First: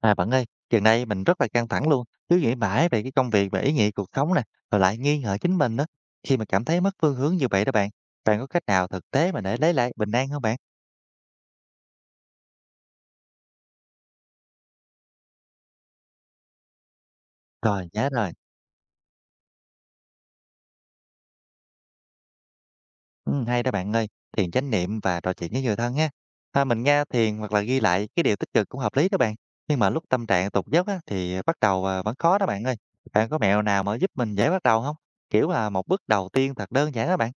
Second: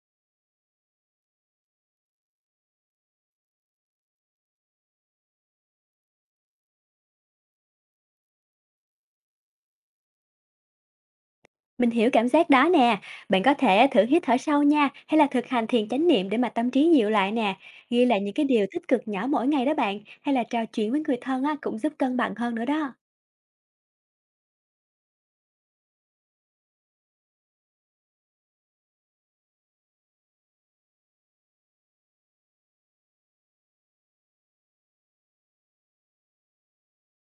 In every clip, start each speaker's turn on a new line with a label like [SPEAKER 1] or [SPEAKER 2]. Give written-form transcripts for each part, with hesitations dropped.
[SPEAKER 1] À bạn ơi, gần đây mình rất là căng thẳng luôn, cứ nghĩ mãi về cái công việc và ý nghĩa cuộc sống nè, rồi lại nghi ngờ chính mình đó. Khi mà cảm thấy mất phương hướng như vậy đó bạn, bạn có cách nào thực tế mà để lấy lại bình an không bạn?
[SPEAKER 2] Mình hiểu cảm giác đó nè, bạn có thể thử hít thở sâu nha, hay là thực hành thiền chánh niệm để mà tâm trí dịu lại nè.
[SPEAKER 1] Rồi,
[SPEAKER 2] Ghi
[SPEAKER 1] nhớ
[SPEAKER 2] lại
[SPEAKER 1] rồi.
[SPEAKER 2] những cái điều tích cực nhỏ mỗi ngày đó bạn, hay là trò chuyện với người thân á, cũng giúp cân bằng hơn nữa đó.
[SPEAKER 1] Ừ, hay đó bạn ơi, thiền chánh niệm và trò chuyện với người thân nha. À, mình nghe thiền hoặc là ghi lại cái điều tích cực cũng hợp lý đó bạn. Nhưng mà lúc tâm trạng tụt dốc á, thì bắt đầu vẫn khó đó bạn ơi. Bạn có mẹo nào mà giúp mình dễ bắt đầu không? Kiểu là một bước đầu tiên thật đơn giản đó bạn.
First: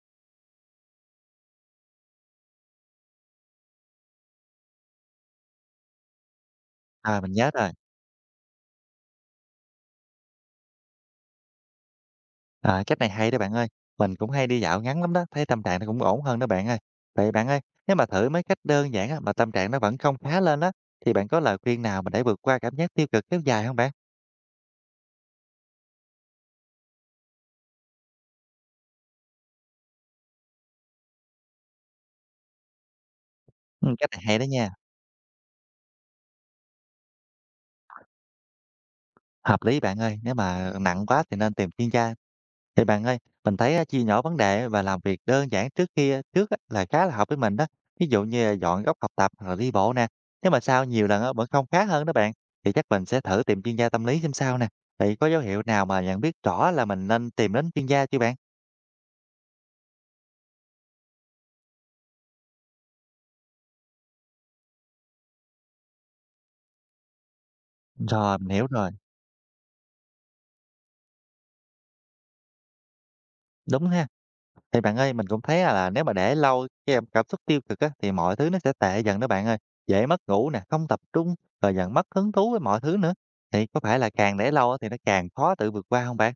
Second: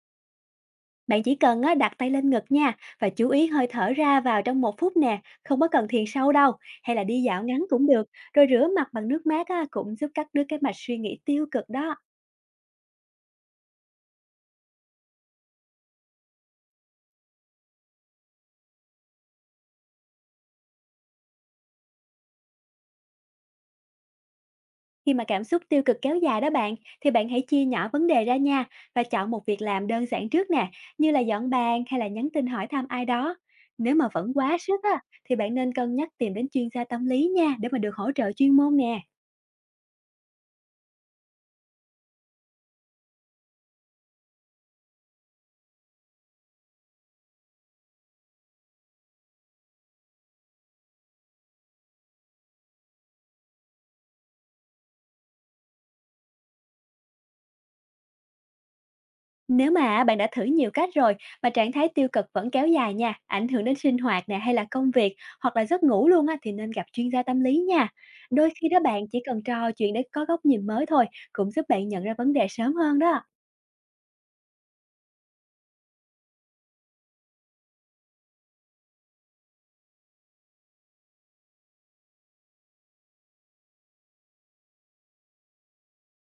[SPEAKER 2] Bạn chỉ cần á, đặt tay lên ngực nha và chú ý hơi thở ra vào trong một phút nè, không có cần thiền sâu đâu, hay là
[SPEAKER 1] À
[SPEAKER 2] đi
[SPEAKER 1] mình
[SPEAKER 2] dạo
[SPEAKER 1] nhớ
[SPEAKER 2] ngắn
[SPEAKER 1] rồi.
[SPEAKER 2] cũng được, rồi rửa mặt bằng nước mát á, cũng giúp cắt đứt cái mạch suy nghĩ tiêu cực đó.
[SPEAKER 1] À, cách này hay đó bạn ơi. Mình cũng hay đi dạo ngắn lắm đó, thấy tâm trạng nó cũng ổn hơn đó bạn ơi. Vậy bạn ơi, nếu mà thử mấy cách đơn giản á, mà tâm trạng nó vẫn không khá lên đó thì bạn có lời khuyên nào mà để vượt qua cảm giác tiêu cực kéo dài không bạn?
[SPEAKER 2] Khi mà cảm xúc tiêu cực kéo dài đó bạn, thì bạn hãy chia nhỏ vấn đề ra nha và chọn một việc làm đơn giản trước nè, như là dọn bàn hay là nhắn tin hỏi thăm ai đó.
[SPEAKER 1] Ừ,
[SPEAKER 2] Nếu mà
[SPEAKER 1] cách này
[SPEAKER 2] vẫn
[SPEAKER 1] hay đó
[SPEAKER 2] quá
[SPEAKER 1] nha.
[SPEAKER 2] sức á, thì bạn nên cân nhắc tìm đến chuyên gia tâm lý nha để mà được hỗ trợ chuyên môn nè.
[SPEAKER 1] Hợp lý bạn ơi, nếu mà nặng quá thì nên tìm chuyên gia. Thì bạn ơi, mình thấy á, chia nhỏ vấn đề và làm việc đơn giản trước kia trước á, là khá là hợp với mình đó. Ví dụ như là dọn góc học tập hoặc là đi bộ nè. Nếu mà sau nhiều lần á, vẫn không khá hơn đó bạn, thì chắc mình sẽ thử tìm chuyên gia tâm lý xem sao nè. Thì có dấu hiệu nào mà nhận biết rõ là mình nên tìm đến chuyên gia chưa bạn?
[SPEAKER 2] Nếu mà bạn đã thử nhiều cách rồi mà trạng thái tiêu cực vẫn kéo dài nha, ảnh hưởng đến sinh hoạt nè hay là công việc hoặc là giấc ngủ luôn á thì nên gặp chuyên gia tâm lý nha.
[SPEAKER 1] Rồi, mình
[SPEAKER 2] Đôi
[SPEAKER 1] hiểu
[SPEAKER 2] khi đó
[SPEAKER 1] rồi.
[SPEAKER 2] bạn chỉ cần trò chuyện để có góc nhìn mới thôi cũng giúp bạn nhận ra vấn đề sớm hơn đó.
[SPEAKER 1] Đúng ha. Thì bạn ơi, mình cũng thấy là nếu mà để lâu cái em cảm xúc tiêu cực á, thì mọi thứ nó sẽ tệ dần đó bạn ơi. Dễ mất ngủ nè, không tập trung, rồi dần mất hứng thú với mọi thứ nữa. Thì có phải là càng để lâu á, thì nó càng khó tự vượt qua không bạn?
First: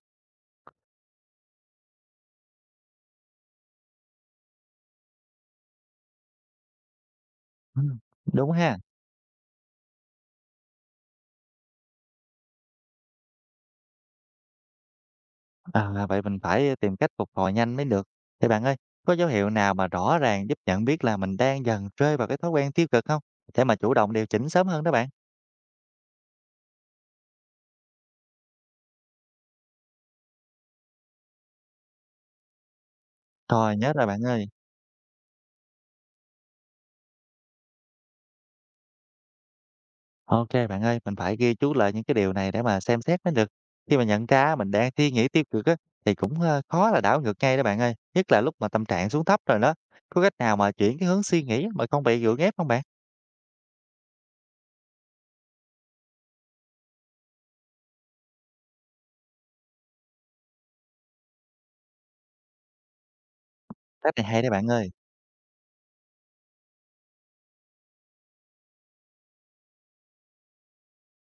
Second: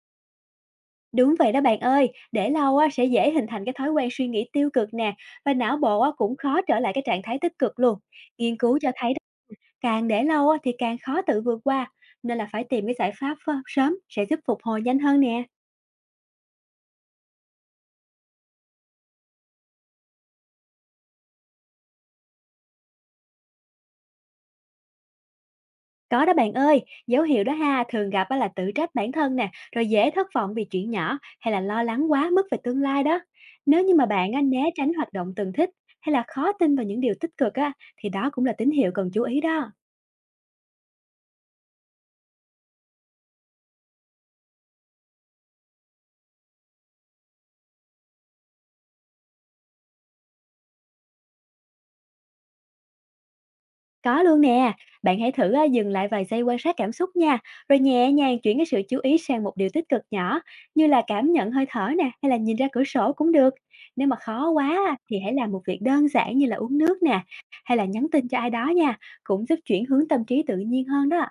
[SPEAKER 2] Đúng vậy đó bạn ơi, để lâu á sẽ dễ hình thành cái thói quen suy nghĩ tiêu cực nè và não bộ á cũng khó trở lại cái trạng thái tích cực luôn.
[SPEAKER 1] Ừm, đúng
[SPEAKER 2] Nghiên cứu
[SPEAKER 1] ha.
[SPEAKER 2] cho thấy đó, càng để lâu á thì càng khó tự vượt qua, nên là phải tìm cái giải pháp sớm sẽ giúp phục hồi nhanh hơn nè.
[SPEAKER 1] À, vậy mình phải tìm cách phục hồi nhanh mới được. Thì bạn ơi, có dấu hiệu nào mà rõ ràng giúp nhận biết là mình đang dần rơi vào cái thói quen tiêu cực không? Để mà chủ động điều chỉnh sớm hơn đó bạn.
[SPEAKER 2] Có đó bạn ơi, dấu hiệu đó ha thường gặp á là tự trách bản thân nè, rồi dễ thất vọng vì chuyện nhỏ hay là lo lắng quá mức về tương lai đó.
[SPEAKER 1] Rồi,
[SPEAKER 2] Nếu
[SPEAKER 1] nhớ
[SPEAKER 2] như mà
[SPEAKER 1] rồi bạn
[SPEAKER 2] bạn á
[SPEAKER 1] ơi.
[SPEAKER 2] né tránh hoạt động từng thích hay là khó tin vào những điều tích cực á thì đó cũng là tín hiệu cần chú ý đó.
[SPEAKER 1] Ok bạn ơi, mình phải ghi chú lại những cái điều này để mà xem xét mới được. Khi mà nhận ra mình đang suy nghĩ tiêu cực á, thì cũng khó là đảo ngược ngay đó bạn ơi. Nhất là lúc mà tâm trạng xuống thấp rồi đó. Có cách nào mà chuyển cái hướng suy nghĩ mà không bị gượng ép không bạn?
[SPEAKER 2] Có luôn nè, bạn hãy thử à, dừng lại vài giây quan sát cảm xúc nha, rồi nhẹ nhàng chuyển cái sự chú ý sang một điều tích cực nhỏ, như là cảm nhận hơi thở nè, hay là nhìn ra cửa sổ cũng được. Nếu
[SPEAKER 1] Cách
[SPEAKER 2] mà
[SPEAKER 1] này hay
[SPEAKER 2] khó
[SPEAKER 1] đấy bạn
[SPEAKER 2] quá
[SPEAKER 1] ơi.
[SPEAKER 2] à, thì hãy làm một việc đơn giản như là uống nước nè, hay là nhắn tin cho ai đó nha, cũng giúp chuyển hướng tâm trí tự nhiên hơn đó.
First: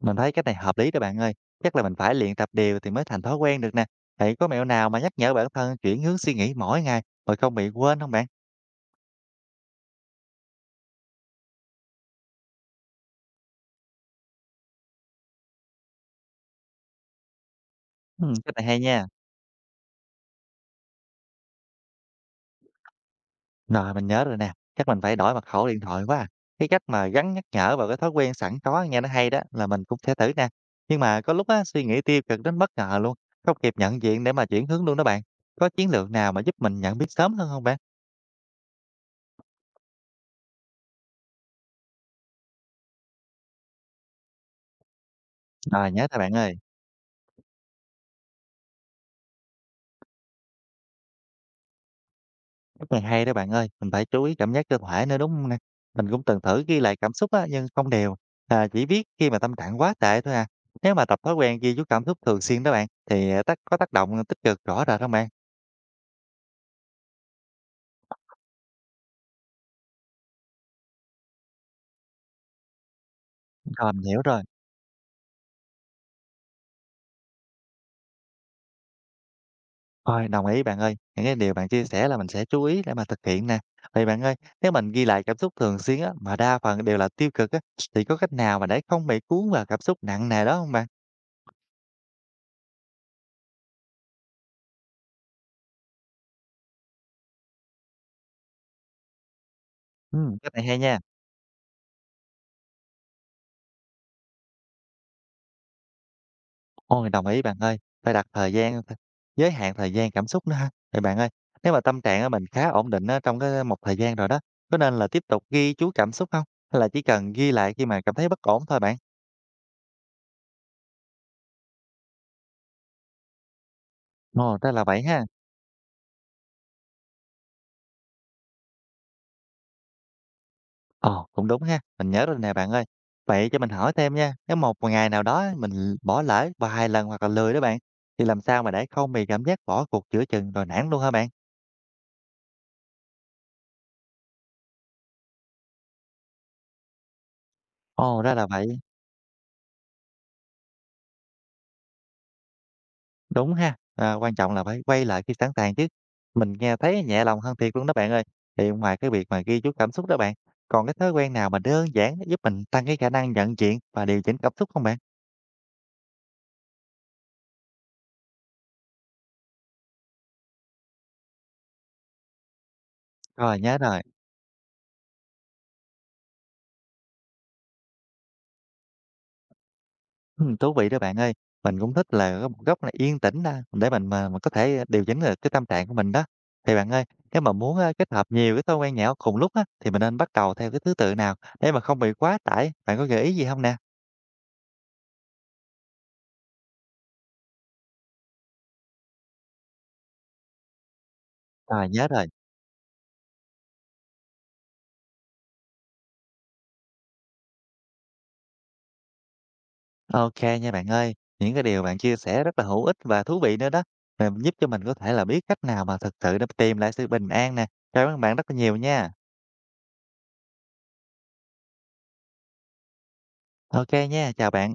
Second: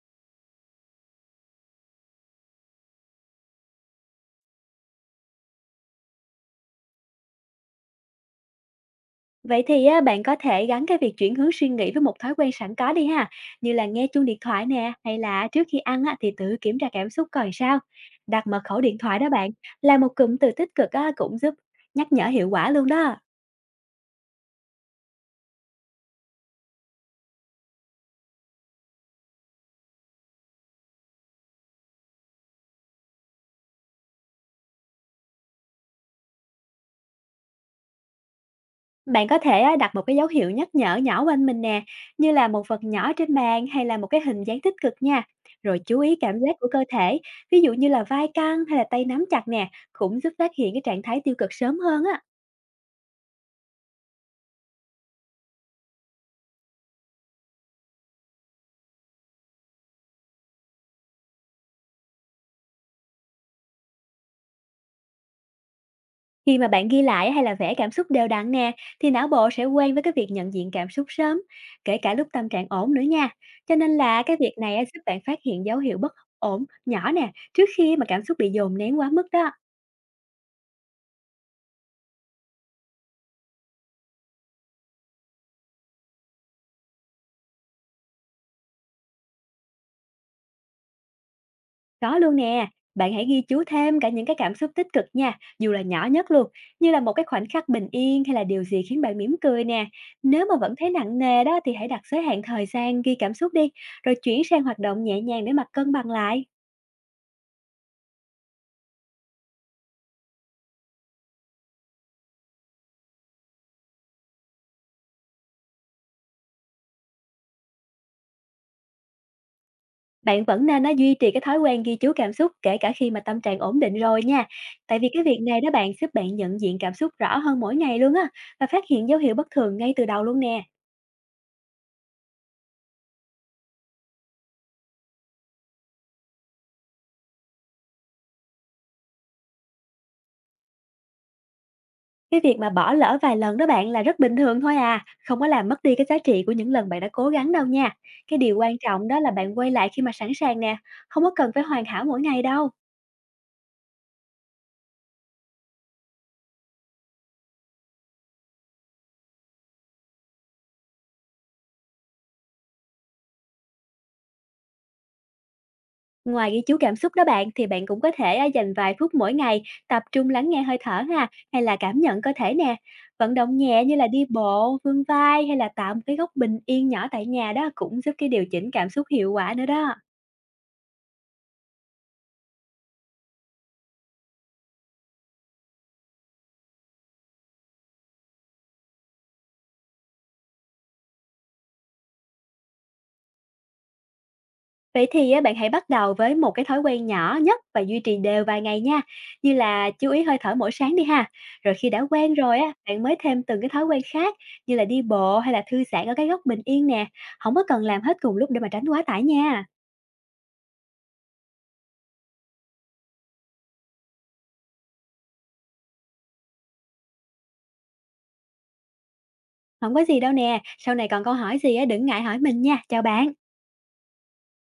[SPEAKER 1] Mình thấy cách này hợp lý đó bạn ơi. Chắc là mình phải luyện tập đều thì mới thành thói quen được nè. Vậy có mẹo nào mà nhắc nhở bản thân chuyển hướng suy nghĩ mỗi ngày rồi không bị quên không bạn?
[SPEAKER 2] Vậy thì á, bạn có thể gắn cái việc chuyển hướng suy nghĩ với một thói quen sẵn có đi ha, như là nghe chuông điện thoại nè, hay là trước khi ăn á, thì tự kiểm tra cảm xúc coi sao.
[SPEAKER 1] Ừ,
[SPEAKER 2] Đặt
[SPEAKER 1] cách
[SPEAKER 2] mật
[SPEAKER 1] này hay
[SPEAKER 2] khẩu điện
[SPEAKER 1] nha.
[SPEAKER 2] thoại đó bạn, là một cụm từ tích cực á, cũng giúp nhắc nhở hiệu quả luôn đó.
[SPEAKER 1] Rồi mình nhớ rồi nè. Chắc mình phải đổi mật khẩu điện thoại quá. Cái cách mà gắn nhắc nhở vào cái thói quen sẵn có nghe nó hay đó là mình cũng sẽ thử nè. Nhưng mà có lúc á, suy nghĩ tiêu cực đến bất ngờ luôn. Không kịp nhận diện để mà chuyển hướng luôn đó bạn. Có chiến lược nào mà giúp mình nhận biết sớm hơn không bạn?
[SPEAKER 2] Bạn có thể á, đặt một cái dấu hiệu nhắc nhở nhỏ quanh mình nè, như là một vật nhỏ trên bàn hay là một cái hình dáng tích cực nha. Rồi
[SPEAKER 1] Rồi
[SPEAKER 2] chú
[SPEAKER 1] nhớ
[SPEAKER 2] ý
[SPEAKER 1] thôi bạn
[SPEAKER 2] cảm
[SPEAKER 1] ơi.
[SPEAKER 2] giác của cơ thể, ví dụ như là vai căng hay là tay nắm chặt nè, cũng giúp phát hiện cái trạng thái tiêu cực sớm hơn á.
[SPEAKER 1] Cách này hay đó bạn ơi, mình phải chú ý cảm giác cơ thể nữa đúng không nè? Mình cũng từng thử ghi lại cảm xúc á, nhưng không đều. À, chỉ viết khi mà tâm trạng quá tệ thôi à. Nếu mà tập thói quen ghi chú cảm xúc thường xuyên đó bạn, thì à, tác có tác động tích cực rõ rệt không bạn?
[SPEAKER 2] Khi mà bạn ghi lại hay là vẽ cảm xúc đều đặn nè, thì não bộ sẽ quen với cái việc nhận diện cảm xúc sớm, kể cả lúc tâm trạng ổn nữa nha. Cho nên
[SPEAKER 1] Rồi mình hiểu
[SPEAKER 2] là cái
[SPEAKER 1] rồi.
[SPEAKER 2] việc này á, giúp bạn phát hiện dấu hiệu bất ổn nhỏ nè, trước khi mà cảm xúc bị dồn nén quá mức đó.
[SPEAKER 1] Rồi đồng ý bạn ơi, những cái điều bạn chia sẻ là mình sẽ chú ý để mà thực hiện nè. Vậy bạn ơi, nếu mình ghi lại cảm xúc thường xuyên á, mà đa phần đều là tiêu cực á, thì có cách nào mà để không bị cuốn vào cảm xúc nặng nề đó không bạn?
[SPEAKER 2] Có luôn nè, bạn hãy ghi chú thêm cả những cái cảm xúc tích cực nha, dù là nhỏ nhất luôn, như là một cái khoảnh khắc bình yên hay là điều gì khiến bạn mỉm cười nè.
[SPEAKER 1] Ừ,
[SPEAKER 2] Nếu
[SPEAKER 1] cách
[SPEAKER 2] mà
[SPEAKER 1] này
[SPEAKER 2] vẫn
[SPEAKER 1] hay
[SPEAKER 2] thấy
[SPEAKER 1] nha.
[SPEAKER 2] nặng nề đó thì hãy đặt giới hạn thời gian ghi cảm xúc đi, rồi chuyển sang hoạt động nhẹ nhàng để mà cân bằng lại.
[SPEAKER 1] Ôi, đồng ý bạn ơi, phải đặt thời gian, giới hạn thời gian cảm xúc nữa ha. Vậy bạn ơi, nếu mà tâm trạng á mình khá ổn định á trong cái một thời gian rồi đó, có nên là tiếp tục ghi chú cảm xúc không? Hay là chỉ cần ghi lại khi mà cảm thấy bất ổn thôi bạn?
[SPEAKER 2] Bạn vẫn nên duy trì cái thói quen ghi chú cảm xúc kể cả khi mà tâm trạng ổn định rồi nha.
[SPEAKER 1] Ồ, ra là
[SPEAKER 2] Tại
[SPEAKER 1] vậy
[SPEAKER 2] vì cái
[SPEAKER 1] ha.
[SPEAKER 2] việc này đó bạn giúp bạn nhận diện cảm xúc rõ hơn mỗi ngày luôn á và phát hiện dấu hiệu bất thường ngay từ đầu luôn nè.
[SPEAKER 1] Ờ, cũng đúng ha, mình nhớ rồi nè bạn ơi. Vậy cho mình hỏi thêm nha, nếu một ngày nào đó mình bỏ lỡ vài lần hoặc là lười đó bạn, thì làm sao mà để không bị cảm giác bỏ cuộc giữa chừng rồi nản luôn hả bạn?
[SPEAKER 2] Cái việc mà bỏ lỡ vài lần đó bạn là rất bình thường thôi à, không có làm mất đi cái giá trị của những lần bạn đã cố gắng đâu nha.
[SPEAKER 1] Ồ, ra
[SPEAKER 2] Cái
[SPEAKER 1] là
[SPEAKER 2] điều quan
[SPEAKER 1] vậy.
[SPEAKER 2] trọng đó là bạn quay lại khi mà sẵn sàng nè, không có cần phải hoàn hảo mỗi ngày đâu.
[SPEAKER 1] Đúng ha, à, quan trọng là phải quay lại khi sẵn sàng chứ. Mình nghe thấy nhẹ lòng hơn thiệt luôn đó bạn ơi. Thì ngoài cái việc mà ghi chú cảm xúc đó bạn, còn cái thói quen nào mà đơn giản giúp mình tăng cái khả năng nhận diện và điều chỉnh cảm xúc không bạn?
[SPEAKER 2] Ngoài ghi chú cảm xúc đó bạn thì bạn cũng có thể à, dành vài phút mỗi ngày tập trung lắng nghe hơi thở ha hay là cảm nhận cơ thể nè. Vận động
[SPEAKER 1] Rồi nhớ
[SPEAKER 2] nhẹ như
[SPEAKER 1] rồi,
[SPEAKER 2] là đi bộ, vươn vai hay là tạo một cái góc bình yên nhỏ tại nhà đó cũng giúp cái điều chỉnh cảm xúc hiệu quả nữa đó.
[SPEAKER 1] Ừm, Thú vị đó bạn ơi. Mình cũng thích là có một góc là yên tĩnh đó để mình mà mình có thể điều chỉnh được cái tâm trạng của mình đó. Thì bạn ơi, nếu mà muốn kết hợp nhiều cái thói quen nhỏ cùng lúc á, thì mình nên bắt đầu theo cái thứ tự nào để mà không bị quá tải. Bạn có gợi ý gì không nè?
[SPEAKER 2] Vậy thì à, bạn hãy bắt đầu với một cái thói quen nhỏ nhất và duy trì đều vài ngày nha, như là chú ý hơi thở mỗi sáng đi ha. Rồi
[SPEAKER 1] Rồi
[SPEAKER 2] khi đã
[SPEAKER 1] nhớ rồi.
[SPEAKER 2] quen rồi á, bạn mới thêm từng cái thói quen khác như là đi bộ hay là thư giãn ở cái góc bình yên nè. Không có cần làm hết cùng lúc để mà tránh quá tải nha.
[SPEAKER 1] OK nha bạn ơi. Những cái điều bạn chia sẻ rất là hữu ích và thú vị nữa đó, và giúp cho mình có thể là biết cách nào mà thực sự để tìm lại sự bình an nè. Cảm ơn bạn rất là nhiều nha.
[SPEAKER 2] Không có gì đâu nè, sau này còn câu hỏi gì á đừng ngại hỏi mình nha. Chào bạn.
[SPEAKER 1] OK nha, chào bạn.